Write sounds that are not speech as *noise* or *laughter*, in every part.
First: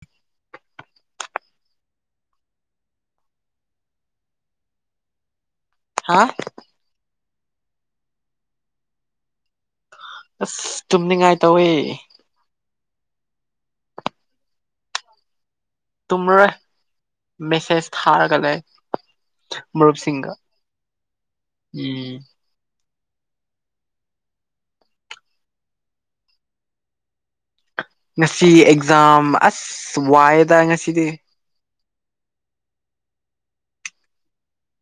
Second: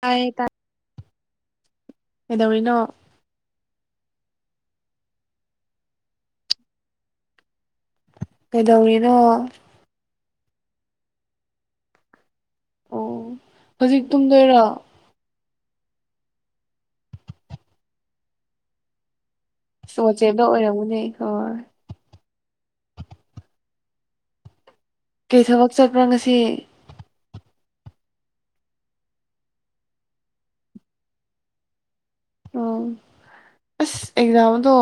ꯇꯥꯏꯌꯦ ꯇꯥꯏ ꯀꯩꯗꯧꯔꯤꯅꯣ ꯍꯥꯥ ꯀꯩꯗꯧꯔꯤꯅꯣ ꯑꯁ ꯇꯨꯝꯅꯤꯡꯉꯥꯏ ꯇꯧꯋꯦ ꯑꯣ ꯍꯧꯖꯤꯛ ꯇꯨꯝꯗꯣꯏꯔꯣ ꯇꯨꯝꯔꯣꯏ ꯃꯦꯁꯦꯖ ꯊꯥꯔꯒ ꯂꯩ ꯑꯁ ꯃꯔꯨꯞꯁꯤꯡꯒ ꯋꯥꯆꯦꯞꯇ ꯑꯣꯏꯔꯝꯒꯅꯤ ꯍꯣꯏ ꯎꯝ ꯀꯩ ꯊꯕꯛ ꯆꯠꯄ꯭ꯔꯣ ꯉꯁꯤ ꯉꯁꯤ ꯑꯦꯛꯖꯥꯝ ꯑꯁ ꯋꯥꯏꯑꯗ ꯉꯁꯤꯗꯤ ꯑꯣ ꯑꯁ ꯑꯦꯛꯖꯥꯝꯗꯣ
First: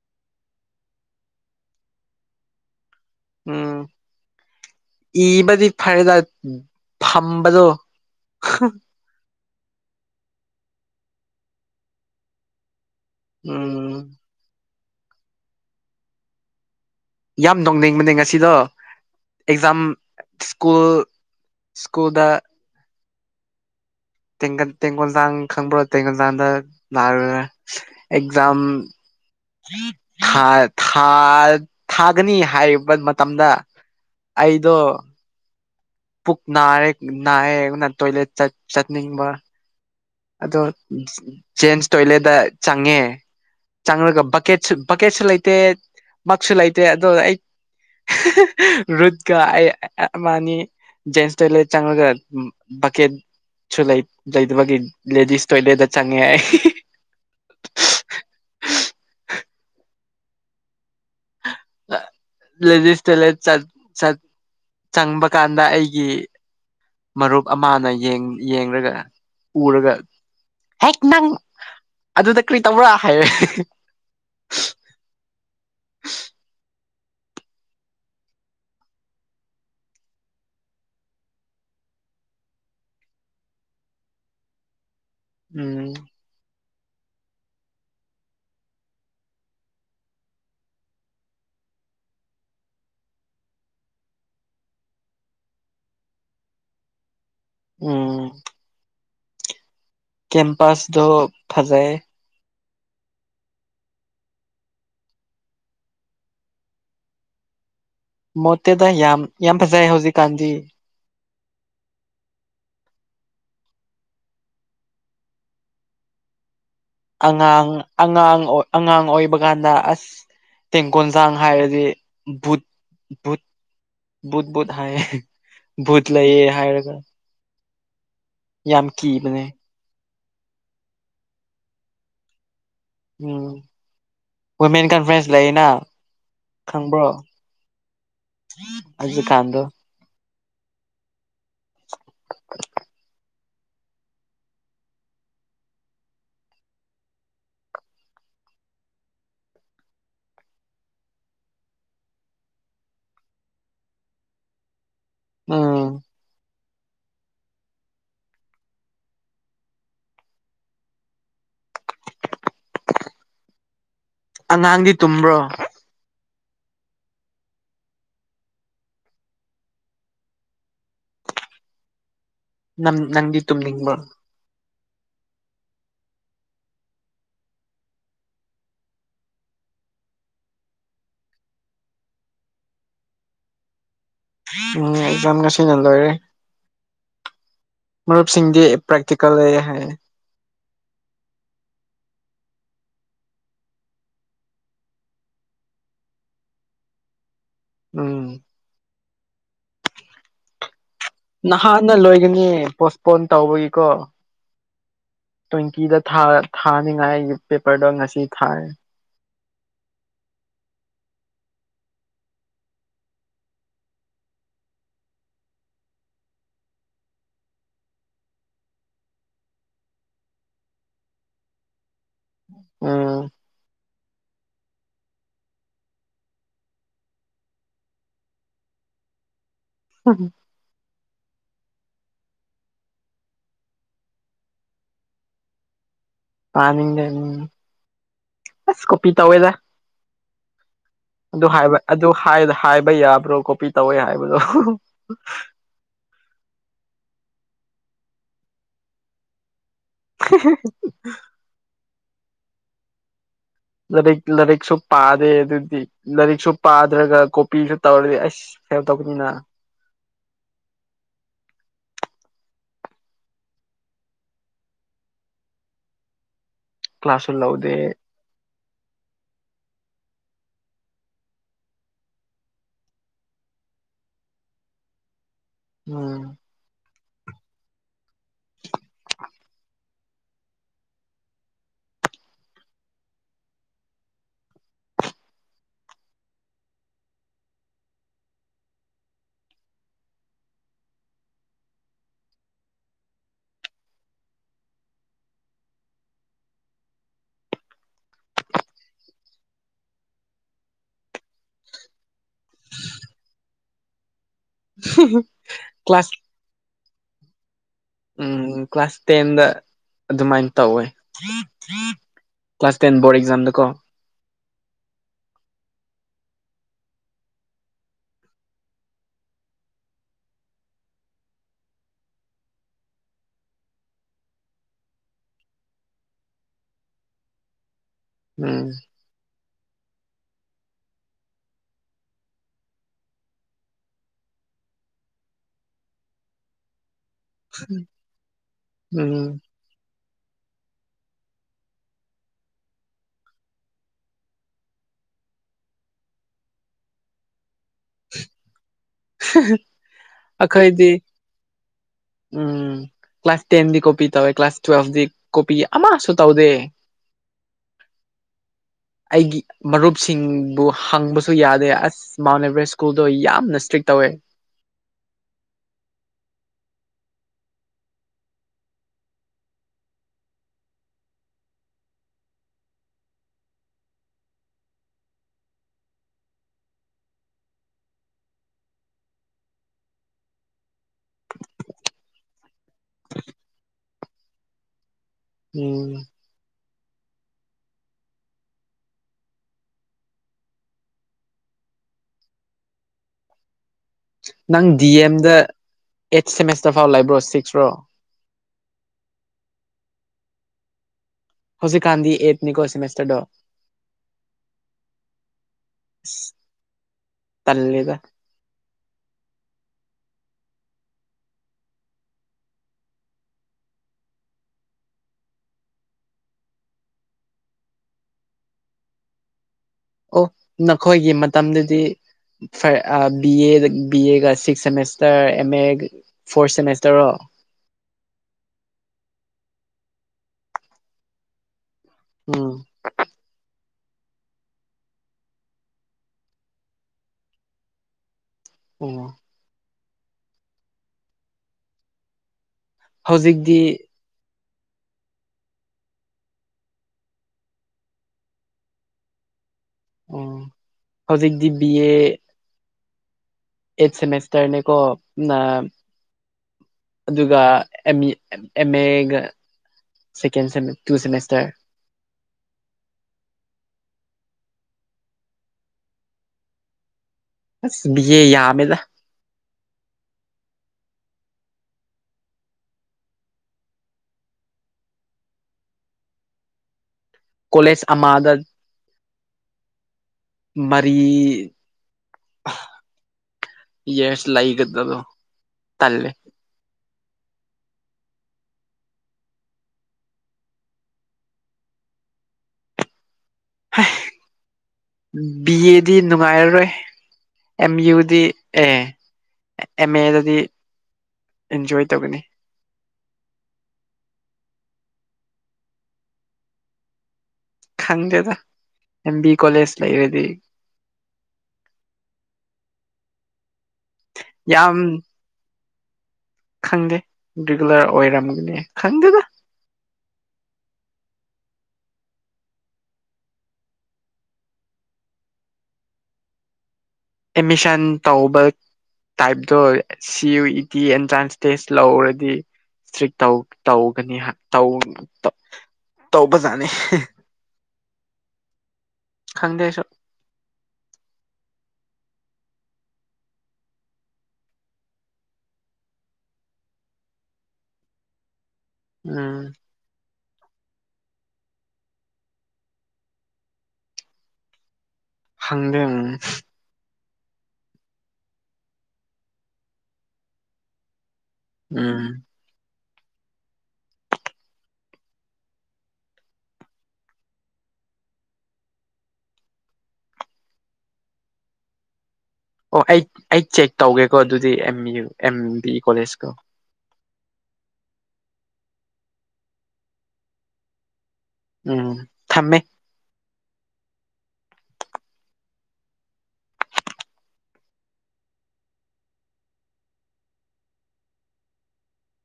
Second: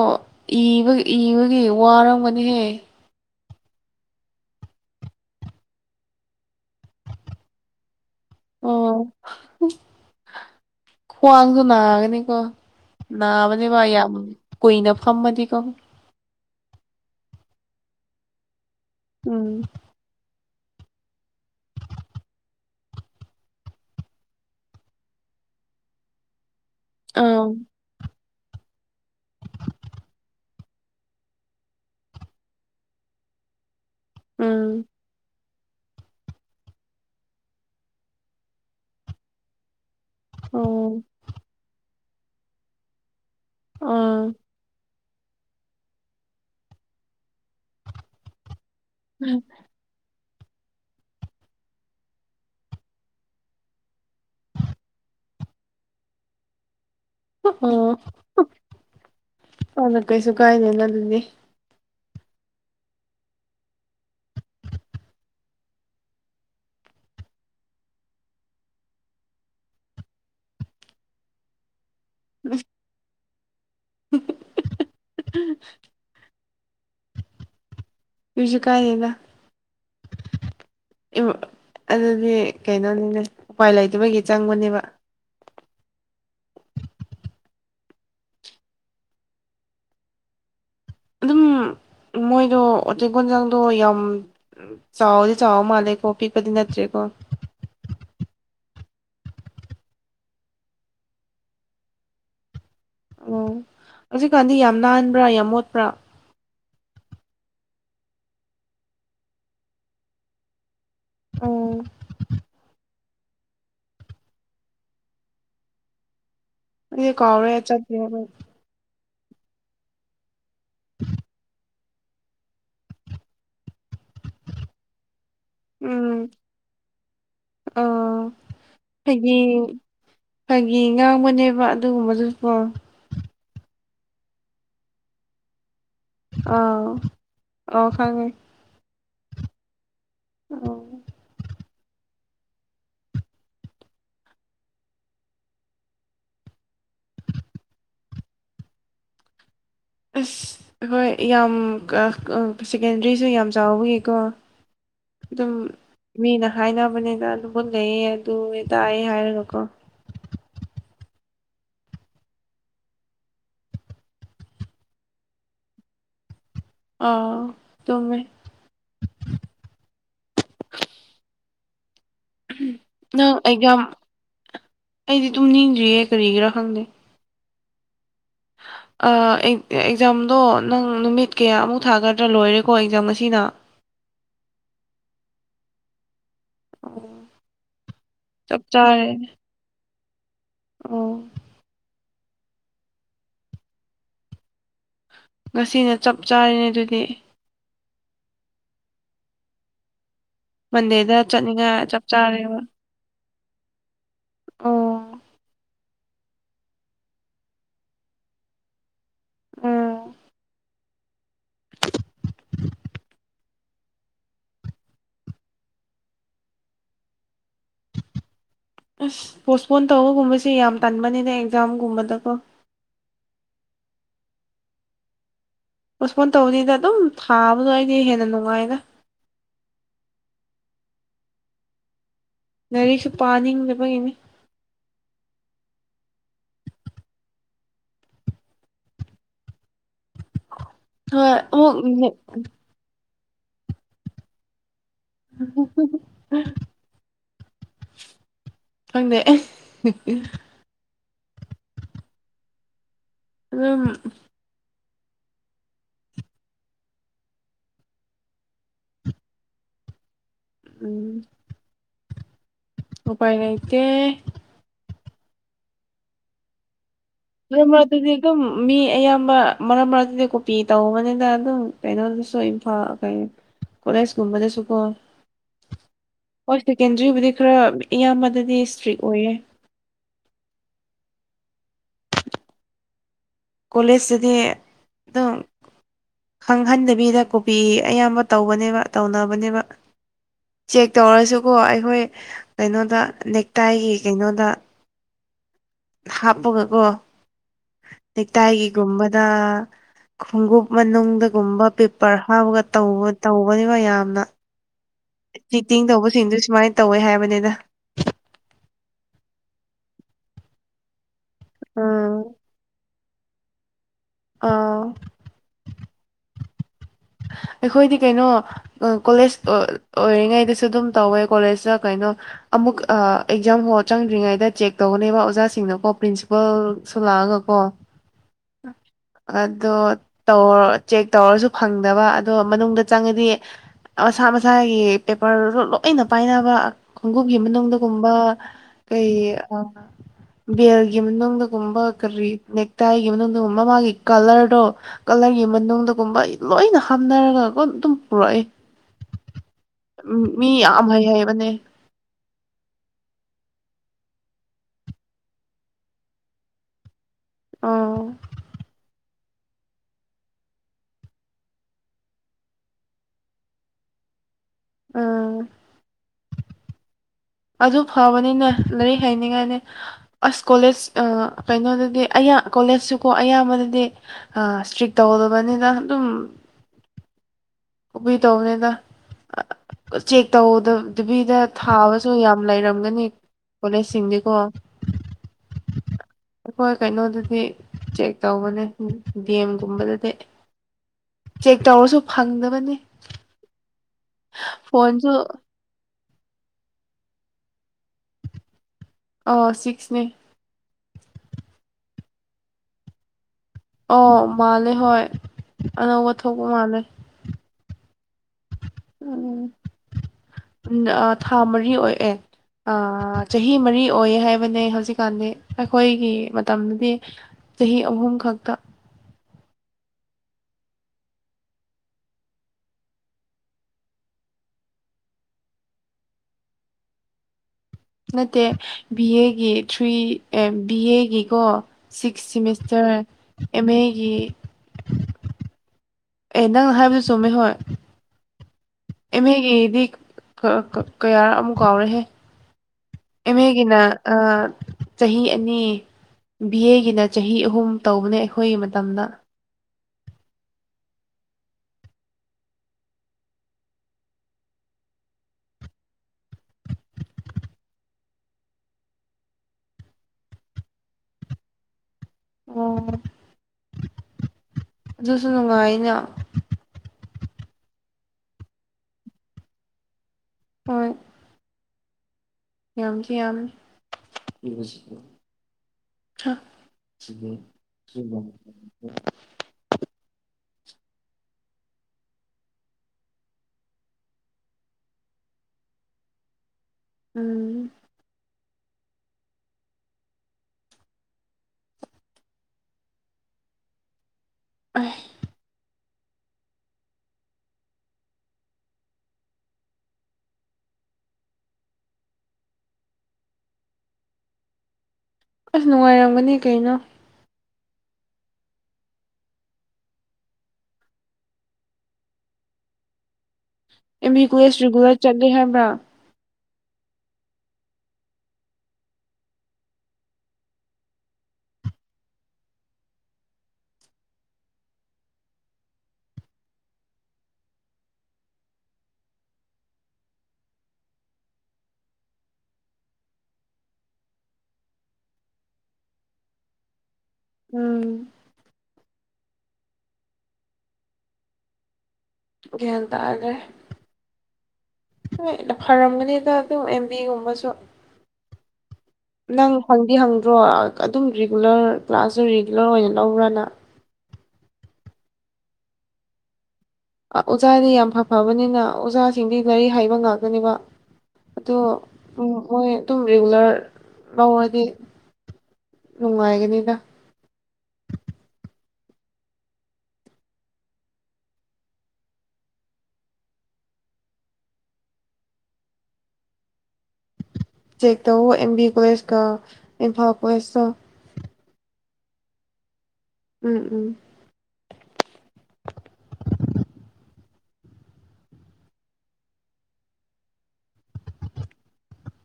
ꯏꯕ ꯏꯕꯒꯤ ꯋꯥꯔꯝꯒꯅꯤꯍꯦ ꯎꯝ ꯏꯕꯗꯤ ꯐꯔꯦꯗ ꯐꯝꯕꯗꯣ ꯈ꯭ꯋꯥꯡꯁꯨꯅꯥꯒꯅꯤꯀꯣ ꯅꯥꯕꯅꯦꯕ ꯎꯝ ꯌꯥꯝ ꯀꯨꯏꯅ ꯐꯝꯃꯗꯤ ꯀꯣ ꯌꯥꯝ ꯅꯣꯛꯅꯤꯡꯕꯅꯦ ꯉꯁꯤꯗꯣ ꯎꯝ ꯑꯦꯛꯖꯥꯝ ꯁꯀꯨ ꯁ꯭ꯀꯨꯜꯗ ꯇꯦꯡ ꯇꯦꯡꯒꯣꯟ ꯆꯥꯡ ꯈꯪꯕ꯭ꯔꯣ ꯇꯦꯡꯒꯣꯟꯜ ꯆꯥꯡꯗ ꯅꯥꯔ ꯑꯥ ꯑꯦꯛꯖꯥꯝ ꯊꯥꯒꯅꯤ ꯍꯥꯏꯔꯤꯕ ꯃꯇꯝꯗ ꯑꯩꯗꯣ ꯎꯝ ꯄꯨꯛ ꯅꯥꯔꯦ ꯅꯥꯔꯦꯅ ꯇꯣꯏꯂꯦꯠ ꯆꯠꯅꯤꯡꯕ ꯑꯗꯣ ꯑꯣ ꯖꯦꯟꯁ ꯇꯣꯏꯂꯦꯠꯇ ꯆꯪꯉꯦ ꯆꯪꯉꯒ ꯑꯥ ꯕꯛꯀꯦꯠꯁꯨ ꯄꯀꯦꯠꯁꯨ ꯂꯩꯇꯦ ꯃꯛꯁꯨ ꯂꯩꯇꯦ ꯑꯗꯨ ꯑꯩ ꯔꯨꯗꯒ ꯑꯃꯅꯤꯅꯤ ꯖꯦꯟꯁ ꯇꯣꯏꯂꯦꯠ ꯆꯪꯉꯒ ꯕꯛꯀꯦꯠꯁꯨ ꯂꯩ ꯂꯩꯇꯕꯒꯤ ꯂꯦꯗꯤꯁ ꯇꯣꯏꯂꯦꯠꯗ ꯆꯪꯉꯦ ꯑꯩ ꯎ ꯑꯗ ꯀꯩꯁꯨ ꯀꯥꯏꯗꯦꯗ ꯑꯗꯨꯗꯤ ꯂꯦꯗꯤꯁ ꯇꯦꯂꯦꯠ ꯆꯪꯕ ꯀꯥꯟꯗ ꯑꯩꯒꯤ ꯃꯔꯨꯞ ꯑꯃꯅ ꯌꯦꯡꯂꯡꯒ ꯎꯔꯒ ꯍꯦꯛ ꯅꯪ ꯑꯗꯨꯗ ꯀꯔꯤ ꯇꯧꯕꯔ꯭ꯔꯥ ꯍꯥꯏꯌꯦ *unintelligible* ꯀ꯭ꯔꯤꯁꯨ ꯀꯥꯏ ꯗꯦꯗ *inaudible* ꯑꯗꯨꯗꯤ ꯀꯩꯅꯣꯅꯤꯅꯦ ꯎꯄꯥꯏ ꯂꯩꯇꯕꯒꯤ ꯆꯪꯕꯅꯦꯕ ꯎꯝ ꯑꯗꯨꯝ *inaudible* ꯃꯣꯏꯗꯣ ꯎꯖꯦꯛꯒꯣꯟꯖꯥꯡꯗꯣ ꯌꯥꯝ ꯆꯥꯎꯗꯤ ꯆꯥꯎꯕ ꯃꯥꯜꯂꯦꯀꯣ ꯄꯤꯛꯄꯗꯤ ꯅꯠꯇ꯭ꯔꯦꯀꯣ ꯎꯝ ꯀꯦꯝꯄꯁꯗꯣ ꯐꯖꯩꯌꯦ ꯑꯣ ꯍꯧꯖꯤꯛꯀꯥꯟꯗꯤ ꯌꯥꯝ ꯅꯥꯟꯕ꯭ꯔꯥ ꯌꯥꯝ ꯃꯣꯠꯄ꯭ꯔꯥ ꯃꯣꯠꯇꯦꯗ ꯌꯥꯝ ꯌꯥꯝ ꯐꯖꯩꯏ ꯍꯧꯖꯤꯛ ꯀꯥꯟꯗꯤ ꯎꯝ ꯑꯩꯗꯤ ꯀꯥꯎꯔꯦ ꯑꯉꯥꯡ ꯆꯠꯇ꯭ꯔꯦꯕ ꯑꯉꯥꯡ ꯑꯣꯏ ꯑꯉꯥꯡ ꯑꯣꯏꯕ ꯀꯥꯟꯗ ꯑꯁ ꯇꯦꯡꯀꯣꯟꯖꯥꯡ ꯍꯥꯏꯔꯗꯤ ꯕꯨꯠ ꯕꯨꯠ ꯨꯚꯨꯠ ꯚꯨꯠ ꯍꯥꯏ ꯌꯦ ꯚꯨꯠ ꯎꯝ ꯂꯩ ꯍꯥꯏꯔꯒ ꯑꯥ ꯌꯥꯝ ꯐꯥꯒꯤ ꯀꯤꯕꯅꯦ ꯐꯥꯒꯤ ꯉꯥꯡꯕꯅꯦꯕ ꯑꯗꯨꯒꯨꯝꯕꯗꯨꯀꯣ ꯎꯝ ꯋꯨꯃꯦꯟ ꯀꯟꯐꯔꯦꯟꯁ ꯂꯩꯌꯦꯅ ꯑ ꯈꯪꯕ꯭ꯔꯣ ꯑꯣ ꯈꯪꯉꯦ ꯑꯩꯒꯤ ꯀꯥꯟꯗꯣ ꯑꯣ ꯑꯁ ꯍꯣꯏ ꯌꯥꯝ ꯁꯦꯀꯦꯟꯗ꯭ꯔꯤꯁꯨ ꯌꯥꯝ ꯆꯥꯎꯕꯒꯤꯀꯣ *inaudible* ꯑꯗꯨꯝ ꯎꯝ ꯃꯤꯅ ꯍꯥꯏꯅꯕꯅꯦꯅ ꯑꯗꯨꯝ ꯚꯨꯠ ꯂꯩꯌꯦ ꯑꯗꯨ ꯇꯥꯏꯌꯦ ꯍꯥꯏꯔꯒꯀꯣ ꯑꯉꯥꯡꯗꯤ ꯇꯨꯝꯕ꯭ꯔꯣ ꯑꯥ ꯇꯨꯝꯃꯦ ꯅꯪ ꯅꯪꯗꯤ ꯇꯨꯝꯅꯤꯡꯕꯔꯣ ꯑꯩꯗꯤ ꯑꯗꯨꯨꯝ ꯅꯤꯗ꯭ꯔꯤꯌꯦ ꯀꯔꯤꯒꯤꯔꯥ ꯈꯪꯗꯦ *inaudible* ꯑꯦꯛꯖꯥꯝꯗꯣ ꯅꯪ ꯅꯨꯃꯤꯠ ꯀꯌꯥꯃꯨꯛ ꯊꯥꯒꯗ꯭ꯔꯥ ꯂꯣꯏꯔꯦꯀꯣ ꯑꯦꯛꯖꯥꯝ ꯉꯁꯤꯅ ꯎꯝ ꯑꯦꯖꯥꯝ ꯉꯥꯁꯤꯅ ꯂꯣꯏꯔꯦ ꯑꯣ ꯃꯔꯨꯞꯁꯤꯡꯗꯤ ꯆꯞ ꯆꯥꯔꯦꯅꯦ ꯄ꯭ꯔꯦꯛꯇꯤꯀꯦꯜ ꯂꯩꯌꯦ ꯍꯥꯏꯌꯦ ꯑꯣ ꯉꯁꯤꯅ ꯆꯞ ꯆꯥꯔꯦꯅꯦ ꯑꯗꯨꯗꯤ ꯎꯝ ꯃꯟꯗꯦꯗ ꯆꯠꯅꯤꯡꯉꯥꯏ ꯅꯍꯥꯟꯅ ꯆꯞ ꯂꯣꯏꯒꯅꯤ ꯆꯥꯔꯦꯕ ꯄꯣꯁꯄꯣꯟ ꯇꯧꯕꯩꯏꯀꯣ ꯑꯣ ꯀꯤꯗ ꯊꯥꯔ ꯊꯥꯅꯤꯡꯉꯥꯏ ꯄꯦꯄꯔꯗꯣ ꯉꯁꯤ ꯊꯥꯏ ꯎꯝ ꯑꯁ ꯄꯣꯁꯄꯣꯟ ꯇꯧꯕꯒꯨꯝꯕꯁꯦ ꯌꯥꯝ ꯇꯟꯕꯅꯤꯅꯦ ꯑꯦꯛꯖꯥꯝꯒꯨꯝꯕꯗꯀꯣ ꯎꯝ ꯄꯣꯁꯄꯣꯟ ꯇꯧꯅꯤꯗ ꯑꯗꯨꯝ ꯊꯥꯕꯗꯣ ꯑꯩꯗꯤ ꯍꯦꯟꯅ ꯅꯨꯡꯉꯥꯏꯗ *unintelligible* ꯂꯥꯏꯔꯤꯛꯁꯨ ꯄꯥꯅꯤꯡꯗꯕꯩꯅꯤ ꯄꯥꯅꯤꯡꯗꯦꯃꯤ ꯑꯁ ꯀꯣꯄꯤ ꯇꯧꯋꯦꯗꯥ ꯍꯣꯏ ꯑꯗꯨ ꯍꯥꯏꯕ ꯑꯗꯨ ꯑꯃꯨꯛ ꯍꯥꯏꯕ ꯍꯥꯏꯕ ꯌꯥꯕ꯭ꯔꯣ ꯀꯣꯄꯤ ꯇꯧꯋꯦ ꯍꯥꯏꯕꯗꯣ ꯈꯪꯗꯦ ꯍ ꯍꯦ ꯑꯗꯨꯝ ꯂꯔꯤꯛ ꯂꯔꯤꯛꯁꯨ ꯄꯥꯗꯦ ꯑꯗꯨꯗꯤ ꯂꯥꯏꯔꯤꯛꯁꯨ ꯄꯥꯗ꯭ꯔꯒ ꯀꯣꯄꯤꯖꯨ ꯇꯧꯔꯗꯤ ꯑꯁ ꯐꯦꯜ ꯇꯧꯒꯅꯤꯅꯥ ꯎꯝ ꯎꯄꯥꯏ ꯂꯩꯇꯦ ꯀ꯭ꯂꯥꯁꯁꯨ ꯅꯣꯏ ꯂꯧꯗꯦ ꯃꯥꯗꯨꯗꯤ ꯑꯗꯨꯝ ꯃꯤ ꯑꯌꯥꯝꯕ ꯃꯔꯛ ꯃꯔꯛꯇꯗꯤ ꯀꯣꯄꯤ ꯇꯧꯕꯅꯤꯗ ꯑꯗꯨꯝ ꯀꯩꯅꯣꯗꯁꯨ ꯏꯝꯐꯥꯜ ꯀꯩ ꯀꯣꯂꯦꯖ ꯀꯨꯝꯕꯗꯁꯨꯀꯣ ꯑꯥ ꯑꯦꯟꯇ꯭ꯔꯤꯕꯨꯗꯤ ꯈꯔ ꯏꯌꯥꯝꯕꯗꯗꯤ ꯏꯁꯇ꯭ꯔꯤꯛ ꯑꯣꯏꯌꯦ ꯀꯣꯂꯦꯖ ꯇꯗꯤ ꯑꯗꯨꯝ ꯈꯪꯍꯟꯗꯕꯤꯗ ꯀꯣꯄꯤ ꯑꯌꯥꯝꯕ ꯇꯧꯕꯅꯦꯕꯥ ꯇꯧꯅꯕꯅꯦꯕꯥ ꯆꯦꯛ ꯇꯧꯔꯁꯨꯀꯣ ꯑꯩꯈꯣꯏ ꯀꯩꯅꯣꯗ ꯅꯦꯛꯇꯥꯏꯒꯤ ꯀꯩꯅꯣꯗ ꯍꯥꯞꯄꯒꯀꯣ ꯅꯦꯛ ꯇꯥꯏꯒꯤꯒꯨꯝꯕꯗ ꯈꯣꯡꯒꯨꯞ ꯃꯅꯨꯡꯗꯒꯨꯝꯕ ꯄꯦꯄꯔ ꯍꯥꯞꯄꯒ ꯇꯧꯕ ꯇꯧꯕꯅꯦꯕ ꯌꯥꯝꯅ ꯆꯤꯇꯤꯡ ꯀ꯭ꯂꯥꯁ ꯇꯧꯕꯁꯤꯡꯗꯨ ꯁꯨꯃꯥꯏꯅ ꯇꯧꯋꯦ ꯍꯥꯏꯕꯅꯤꯗꯥ ꯎꯝ ꯀ꯭ꯂꯥꯁ ꯇꯦꯟꯗ ꯑꯗꯨꯃꯥꯏꯅ ꯇꯧꯋꯦ ꯑꯥ ꯀ꯭ꯂꯥꯁ ꯇꯦꯟ ꯕꯣꯔꯗ ꯑꯦꯛꯖꯥꯝꯗꯀꯣ ꯑꯥ *inaudible* ꯑꯩꯈꯣꯏꯗꯤ ꯀꯩꯅꯣ ꯑ ꯀꯣꯂꯦꯖ ꯑ ꯑꯣꯏꯔꯤꯉꯩꯗꯁꯨ ꯑꯗꯨꯝ ꯇꯧꯋꯦ ꯀꯣꯂꯦꯖꯇ ꯀꯩꯅꯣ ꯑꯃꯨꯛ ꯑꯥ ꯑꯦꯛꯖꯥꯝ ꯍꯣꯜ ꯆꯪꯗ꯭ꯔꯤꯉꯩꯗ ꯆꯦꯛ ꯇꯧꯒꯅꯦꯕ ꯑꯣꯖꯥꯁꯤꯡꯅꯀꯣ ꯄ꯭ꯔꯤꯟꯁꯤꯄꯜꯁꯨ ꯂꯥꯛꯑꯒꯀꯣ ꯎꯝ ꯑꯗꯣ ꯇꯧꯔ ꯆꯦꯛ ꯇꯧꯔꯁꯨ ꯐꯪꯗꯕ ꯑꯗꯣ ꯃꯅꯨꯡꯗ ꯆꯪꯉꯗꯤ ꯃꯁꯥ ꯃꯁꯥꯒꯤ ꯄꯦꯄꯔꯗꯨ ꯂꯣꯏꯅ ꯄꯥꯏꯅꯕ ꯈꯣꯡꯒꯨꯞꯒꯤ ꯃꯅꯨꯡꯗꯒꯨꯝꯕ ꯀꯩ ꯎꯝ ꯑꯥ ꯕꯦꯜꯒꯤ ꯃꯅꯨꯡꯗꯒꯨꯝꯕ ꯀꯔꯤ ꯅꯦꯛꯇꯥꯏꯒꯤ ꯃꯅꯨꯡꯗꯒꯨꯝꯕ ꯃꯥꯒꯤ ꯀꯂꯔꯗꯣ ꯀ ꯀꯂꯔꯒꯤ ꯃꯅꯨꯡꯗꯒꯨꯝꯕ ꯂꯣꯏꯅ ꯍꯥꯞꯅꯔꯒꯒꯣ ꯑꯗꯨꯝ ꯄꯨꯔꯛꯑꯦ ꯑ ꯃꯤ ꯌꯥꯝ ꯑꯩꯈꯣꯏꯗꯤ ꯍꯩ ꯍꯩꯕꯅꯦ ꯎꯝ ꯀ꯭ꯂꯥꯁ ꯇꯦꯟꯗꯤ ꯀꯣꯄꯤ ꯇꯧꯌꯦ ꯀ꯭ꯂꯥꯁ ꯇꯨꯋꯦꯜꯐꯗꯤ ꯀꯣꯄꯤ ꯑꯃꯥꯁꯨ ꯇꯧꯗꯦ *inaudible* ꯑꯥ ꯑꯩꯒꯤ ꯃꯔꯨꯞꯁꯤꯡꯕꯨ ꯍꯪꯕꯁꯨ ꯌꯥꯗꯦ ꯑꯁ ꯃꯥꯎꯟ ꯑꯦꯕ꯭ꯔꯦꯁ ꯁ꯭ꯀꯨꯜꯗꯣ ꯌꯥꯝꯅ ꯁꯇ꯭ꯔꯤꯛ ꯇꯧꯋꯦ ꯑꯥ ꯑꯗꯨ ꯐꯕꯅꯤꯅꯦ ꯂꯥꯏꯔꯤꯛ ꯍꯩꯅꯤꯡꯉꯥꯏꯅꯦ ꯑꯁ ꯀꯣꯂꯦꯖ ꯑ ꯀꯩꯅꯣꯗꯗꯤ ꯑꯩꯌ ꯩꯅ ꯀꯣꯂꯦꯖꯁꯨꯀꯣ ꯑꯌꯥꯝꯕꯅꯗꯤ ꯑ ꯏꯁꯇ꯭ꯔꯤꯛ ꯇꯧꯗꯕꯅꯤꯅ ꯑꯗꯨꯝ *inaudible* ꯀꯣꯕꯤ ꯇꯧꯕꯅꯦꯗ ꯑ ꯆꯦꯛ ꯇꯧꯗꯕꯤꯗ ꯊꯥꯕꯁꯨ ꯌꯥꯝ ꯂꯩꯔꯝꯒꯅꯤ ꯀꯣꯂꯦꯖ ꯁꯤꯡꯗꯤꯀꯣ ꯎꯝ ꯑꯩꯈꯣꯏ ꯀꯩꯅꯣꯗꯗꯤ ꯆꯦꯛ ꯇꯧꯕꯅꯦ ꯗꯦꯝꯒꯨꯝꯕꯗꯗꯤ ꯆꯦꯛ ꯇꯧꯔꯁꯨ ꯐꯪꯗꯕꯅꯤ ꯅꯪ ꯗꯤ ꯐꯣꯟꯁꯨ ꯑꯦꯝꯗ ꯑꯩꯠ ꯁꯦꯃꯦꯁꯇꯔ ꯐꯥꯎ ꯂꯩꯕ꯭ꯔꯣ ꯁꯤꯛꯁꯔꯣ ꯑ ꯁꯤꯛꯁꯅꯦ ꯍꯧꯖꯤꯛꯀꯥꯟꯗꯤ ꯑꯦꯠꯅꯤꯀꯣ ꯁꯤꯃꯤꯁꯇꯔꯗꯣ ꯑꯣ ꯃꯥꯜꯂꯦ ꯍꯣꯏ ꯑꯅꯧꯕ ꯑꯁ ꯊꯣꯛꯄ ꯃꯥꯜꯂꯦ ꯇꯜꯂꯦꯗ ꯎꯝ ꯑ ꯊꯥ ꯃꯔꯤ ꯑꯣꯏꯑꯦ ꯑ ꯆꯍꯤ ꯃꯔꯤ ꯑꯣꯏꯌꯦ ꯍꯥꯏꯕꯅꯦ ꯍꯧꯖꯤꯛꯀꯥꯟꯗꯤ ꯑꯩꯈꯣꯏꯒꯤ ꯃꯇꯝꯗꯗꯤ ꯆꯍꯤ ꯑꯍꯨꯝ ꯈꯛꯇ *inaudible* ꯑꯣ ꯅꯈꯣꯏꯒꯤ ꯃꯇꯝꯗꯗꯤ ꯐꯔ ꯑ ꯕꯤ ꯑꯦ ꯗꯒꯤ ꯕꯤ ꯑꯦꯒ six semester M A four ꯁꯦꯃꯦꯁꯇꯔꯔꯣ *inaudible* ꯅꯠꯇꯦ ꯕꯤ ꯑꯦꯒꯤ ꯊ꯭ꯔꯤ ꯑ ꯕꯤ ꯑꯦꯒꯤꯀꯣ ꯁꯤꯛꯁ ꯎꯝ ꯁꯤꯃꯤꯁꯇꯔ ꯑꯦꯝ ꯑꯦꯒꯤ ꯑꯦ ꯅꯪ ꯍꯥꯏꯕꯗꯣ ꯆꯨꯝꯃꯦ ꯍꯣꯏ ꯑꯣ ꯑꯦꯝ ꯑꯦꯒꯤꯗꯤ ꯀ ꯀ ꯀꯌꯥꯔ ꯑꯃꯨꯛ ꯀꯥꯎꯔꯦꯍꯦ ꯑꯦꯝ ꯍꯧꯖꯤꯛꯇꯤ ꯑꯦꯒꯤꯅ ꯑ ꯆꯍꯤ ꯑꯅꯤ ꯕꯤ ꯑꯦꯒꯤꯅ ꯆꯍꯤ ꯑꯍꯨꯝ ꯇꯧꯕꯅꯦ ꯑꯩꯈꯣꯏꯒꯤ ꯃꯇꯝꯗ ꯑꯣ ꯍꯧꯖꯤꯛꯗꯤ ꯕꯤ ꯑꯦ ꯑꯩꯠ ꯁꯦꯃꯦꯁꯇꯔꯅꯦꯀꯣ ꯎꯅꯞ ꯑꯗꯨꯒ ꯑꯦꯝꯃꯤ ꯑꯦꯝ ꯑꯦꯒ ꯁꯦꯀꯦꯟ ꯁꯦꯃꯦ ꯇꯨ ꯁꯦꯃꯤꯁꯇꯔ ꯑꯣ ꯑꯗꯨꯁꯨ ꯅꯨꯡꯉꯥꯏꯅ ꯑꯁ ꯕꯤ ꯑꯦ ꯌꯥꯝꯃꯦꯗ ꯍꯣꯏ ꯌꯥꯝꯗꯤ ꯌꯥꯝꯃꯦ ꯍ ꯁꯤꯗꯤ ꯀꯣꯂꯦꯖ ꯑꯃꯗ *unintelligible* ꯃꯔꯤ ꯌꯦꯁ ꯂꯩꯥꯒꯗꯕꯗꯣ ꯇꯜꯂꯦ ꯎꯝ ꯍꯦ ꯑꯁ ꯕꯤ ꯑꯦꯗꯤ ꯅꯨꯡꯉꯥꯏꯔꯔꯣꯏ ꯑꯦꯝ ꯌꯨꯗꯤ ꯑꯦ ꯑꯦꯝ ꯑꯦꯗꯗꯤ ꯑꯦꯟꯖꯣꯏ ꯇꯧꯒꯅꯤ ꯑꯁ ꯅꯨꯡꯉꯥꯏꯔꯝꯒꯅꯤ ꯀꯩꯅꯣ ꯈꯪꯗꯦꯗ ꯑꯦꯝ ꯕꯤ ꯀꯣꯂꯦꯖ ꯂꯩꯔꯗꯤ *inaudible* ꯑꯦ ꯕꯤ ꯀꯣꯂꯦꯖ ꯌꯥꯝ ꯔꯤꯒꯨꯂꯔ ꯆꯠꯂꯤ ꯍꯥꯏꯕ꯭ꯔꯥ ꯈꯪꯗꯦ ꯔꯤꯒꯨꯂꯔ ꯑꯣꯏꯔꯝꯒꯅꯤ ꯈꯪꯗꯦꯗ ꯑꯦꯠꯃꯤꯁꯟ ꯇꯧꯕ ꯇꯥꯏꯞꯇꯣ C U E T entrance test ꯂꯧꯔꯗꯤ ꯏꯁꯇ꯭ꯔꯤꯛ ꯇꯧ ꯇꯧꯒꯅꯤ ꯇꯧ ꯇꯧ ꯇꯧꯕꯖꯥꯠꯅꯦ ꯎꯝ ꯈꯪꯗꯦ ꯑꯩꯁꯨ ꯒꯌꯥꯟ ꯇꯥꯗꯦ ꯍꯣꯏ ꯐꯔꯝꯒꯅꯤꯗ ꯑꯗꯨ ꯑꯦꯝ ꯕꯤ ꯑꯦꯒꯨꯝꯕꯁꯨ ꯎꯝ ꯅꯪ ꯍꯪꯗꯤ ꯍꯪ ꯭ꯔꯣ ꯑꯗꯨꯝ ꯔꯤꯒꯨꯂꯔ ꯀ꯭ꯂꯥꯁꯁꯨ ꯔꯤꯒꯨꯂꯔ ꯑꯣꯏꯅ ꯂꯧꯕ꯭ꯔꯅ ꯍꯪꯒꯦ ꯎꯝ ꯑ ꯑꯣꯖꯥꯗꯤ ꯌꯥꯝ ꯐ ꯐꯕꯅꯤꯅ ꯑꯣꯖꯥꯁꯤꯡꯗꯤ ꯂꯥꯏꯔꯤ ꯍꯥꯢꯕ ꯉꯥꯛꯇꯅꯦꯕ ꯑꯗꯣ ꯎꯝ ꯃꯣꯏ ꯑꯗꯨꯝ ꯔꯤꯒꯨꯂꯔ ꯂꯧꯔꯗꯤ ꯅꯨꯡꯉꯥꯏꯒꯅꯤꯗ ꯑꯣ ꯑꯩ ꯑꯩ ꯆꯦꯛ ꯇꯧꯒꯦꯀꯣ ꯑꯗꯨꯗꯤ ꯑ ꯌꯨ ꯑꯦꯝ ꯕꯤ ꯀꯣꯂꯦꯖꯇꯣ ꯆꯦꯛ ꯇꯧꯋꯣ ꯑꯦꯝ ꯕꯤ ꯀꯣꯂꯦꯖꯀ ꯏꯝꯐꯥꯜ ꯀꯣꯂꯦꯖꯇꯣ ꯎꯝ ꯊꯝꯃꯦ ꯎꯝ ꯎꯝ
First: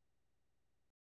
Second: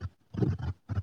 *inaudible*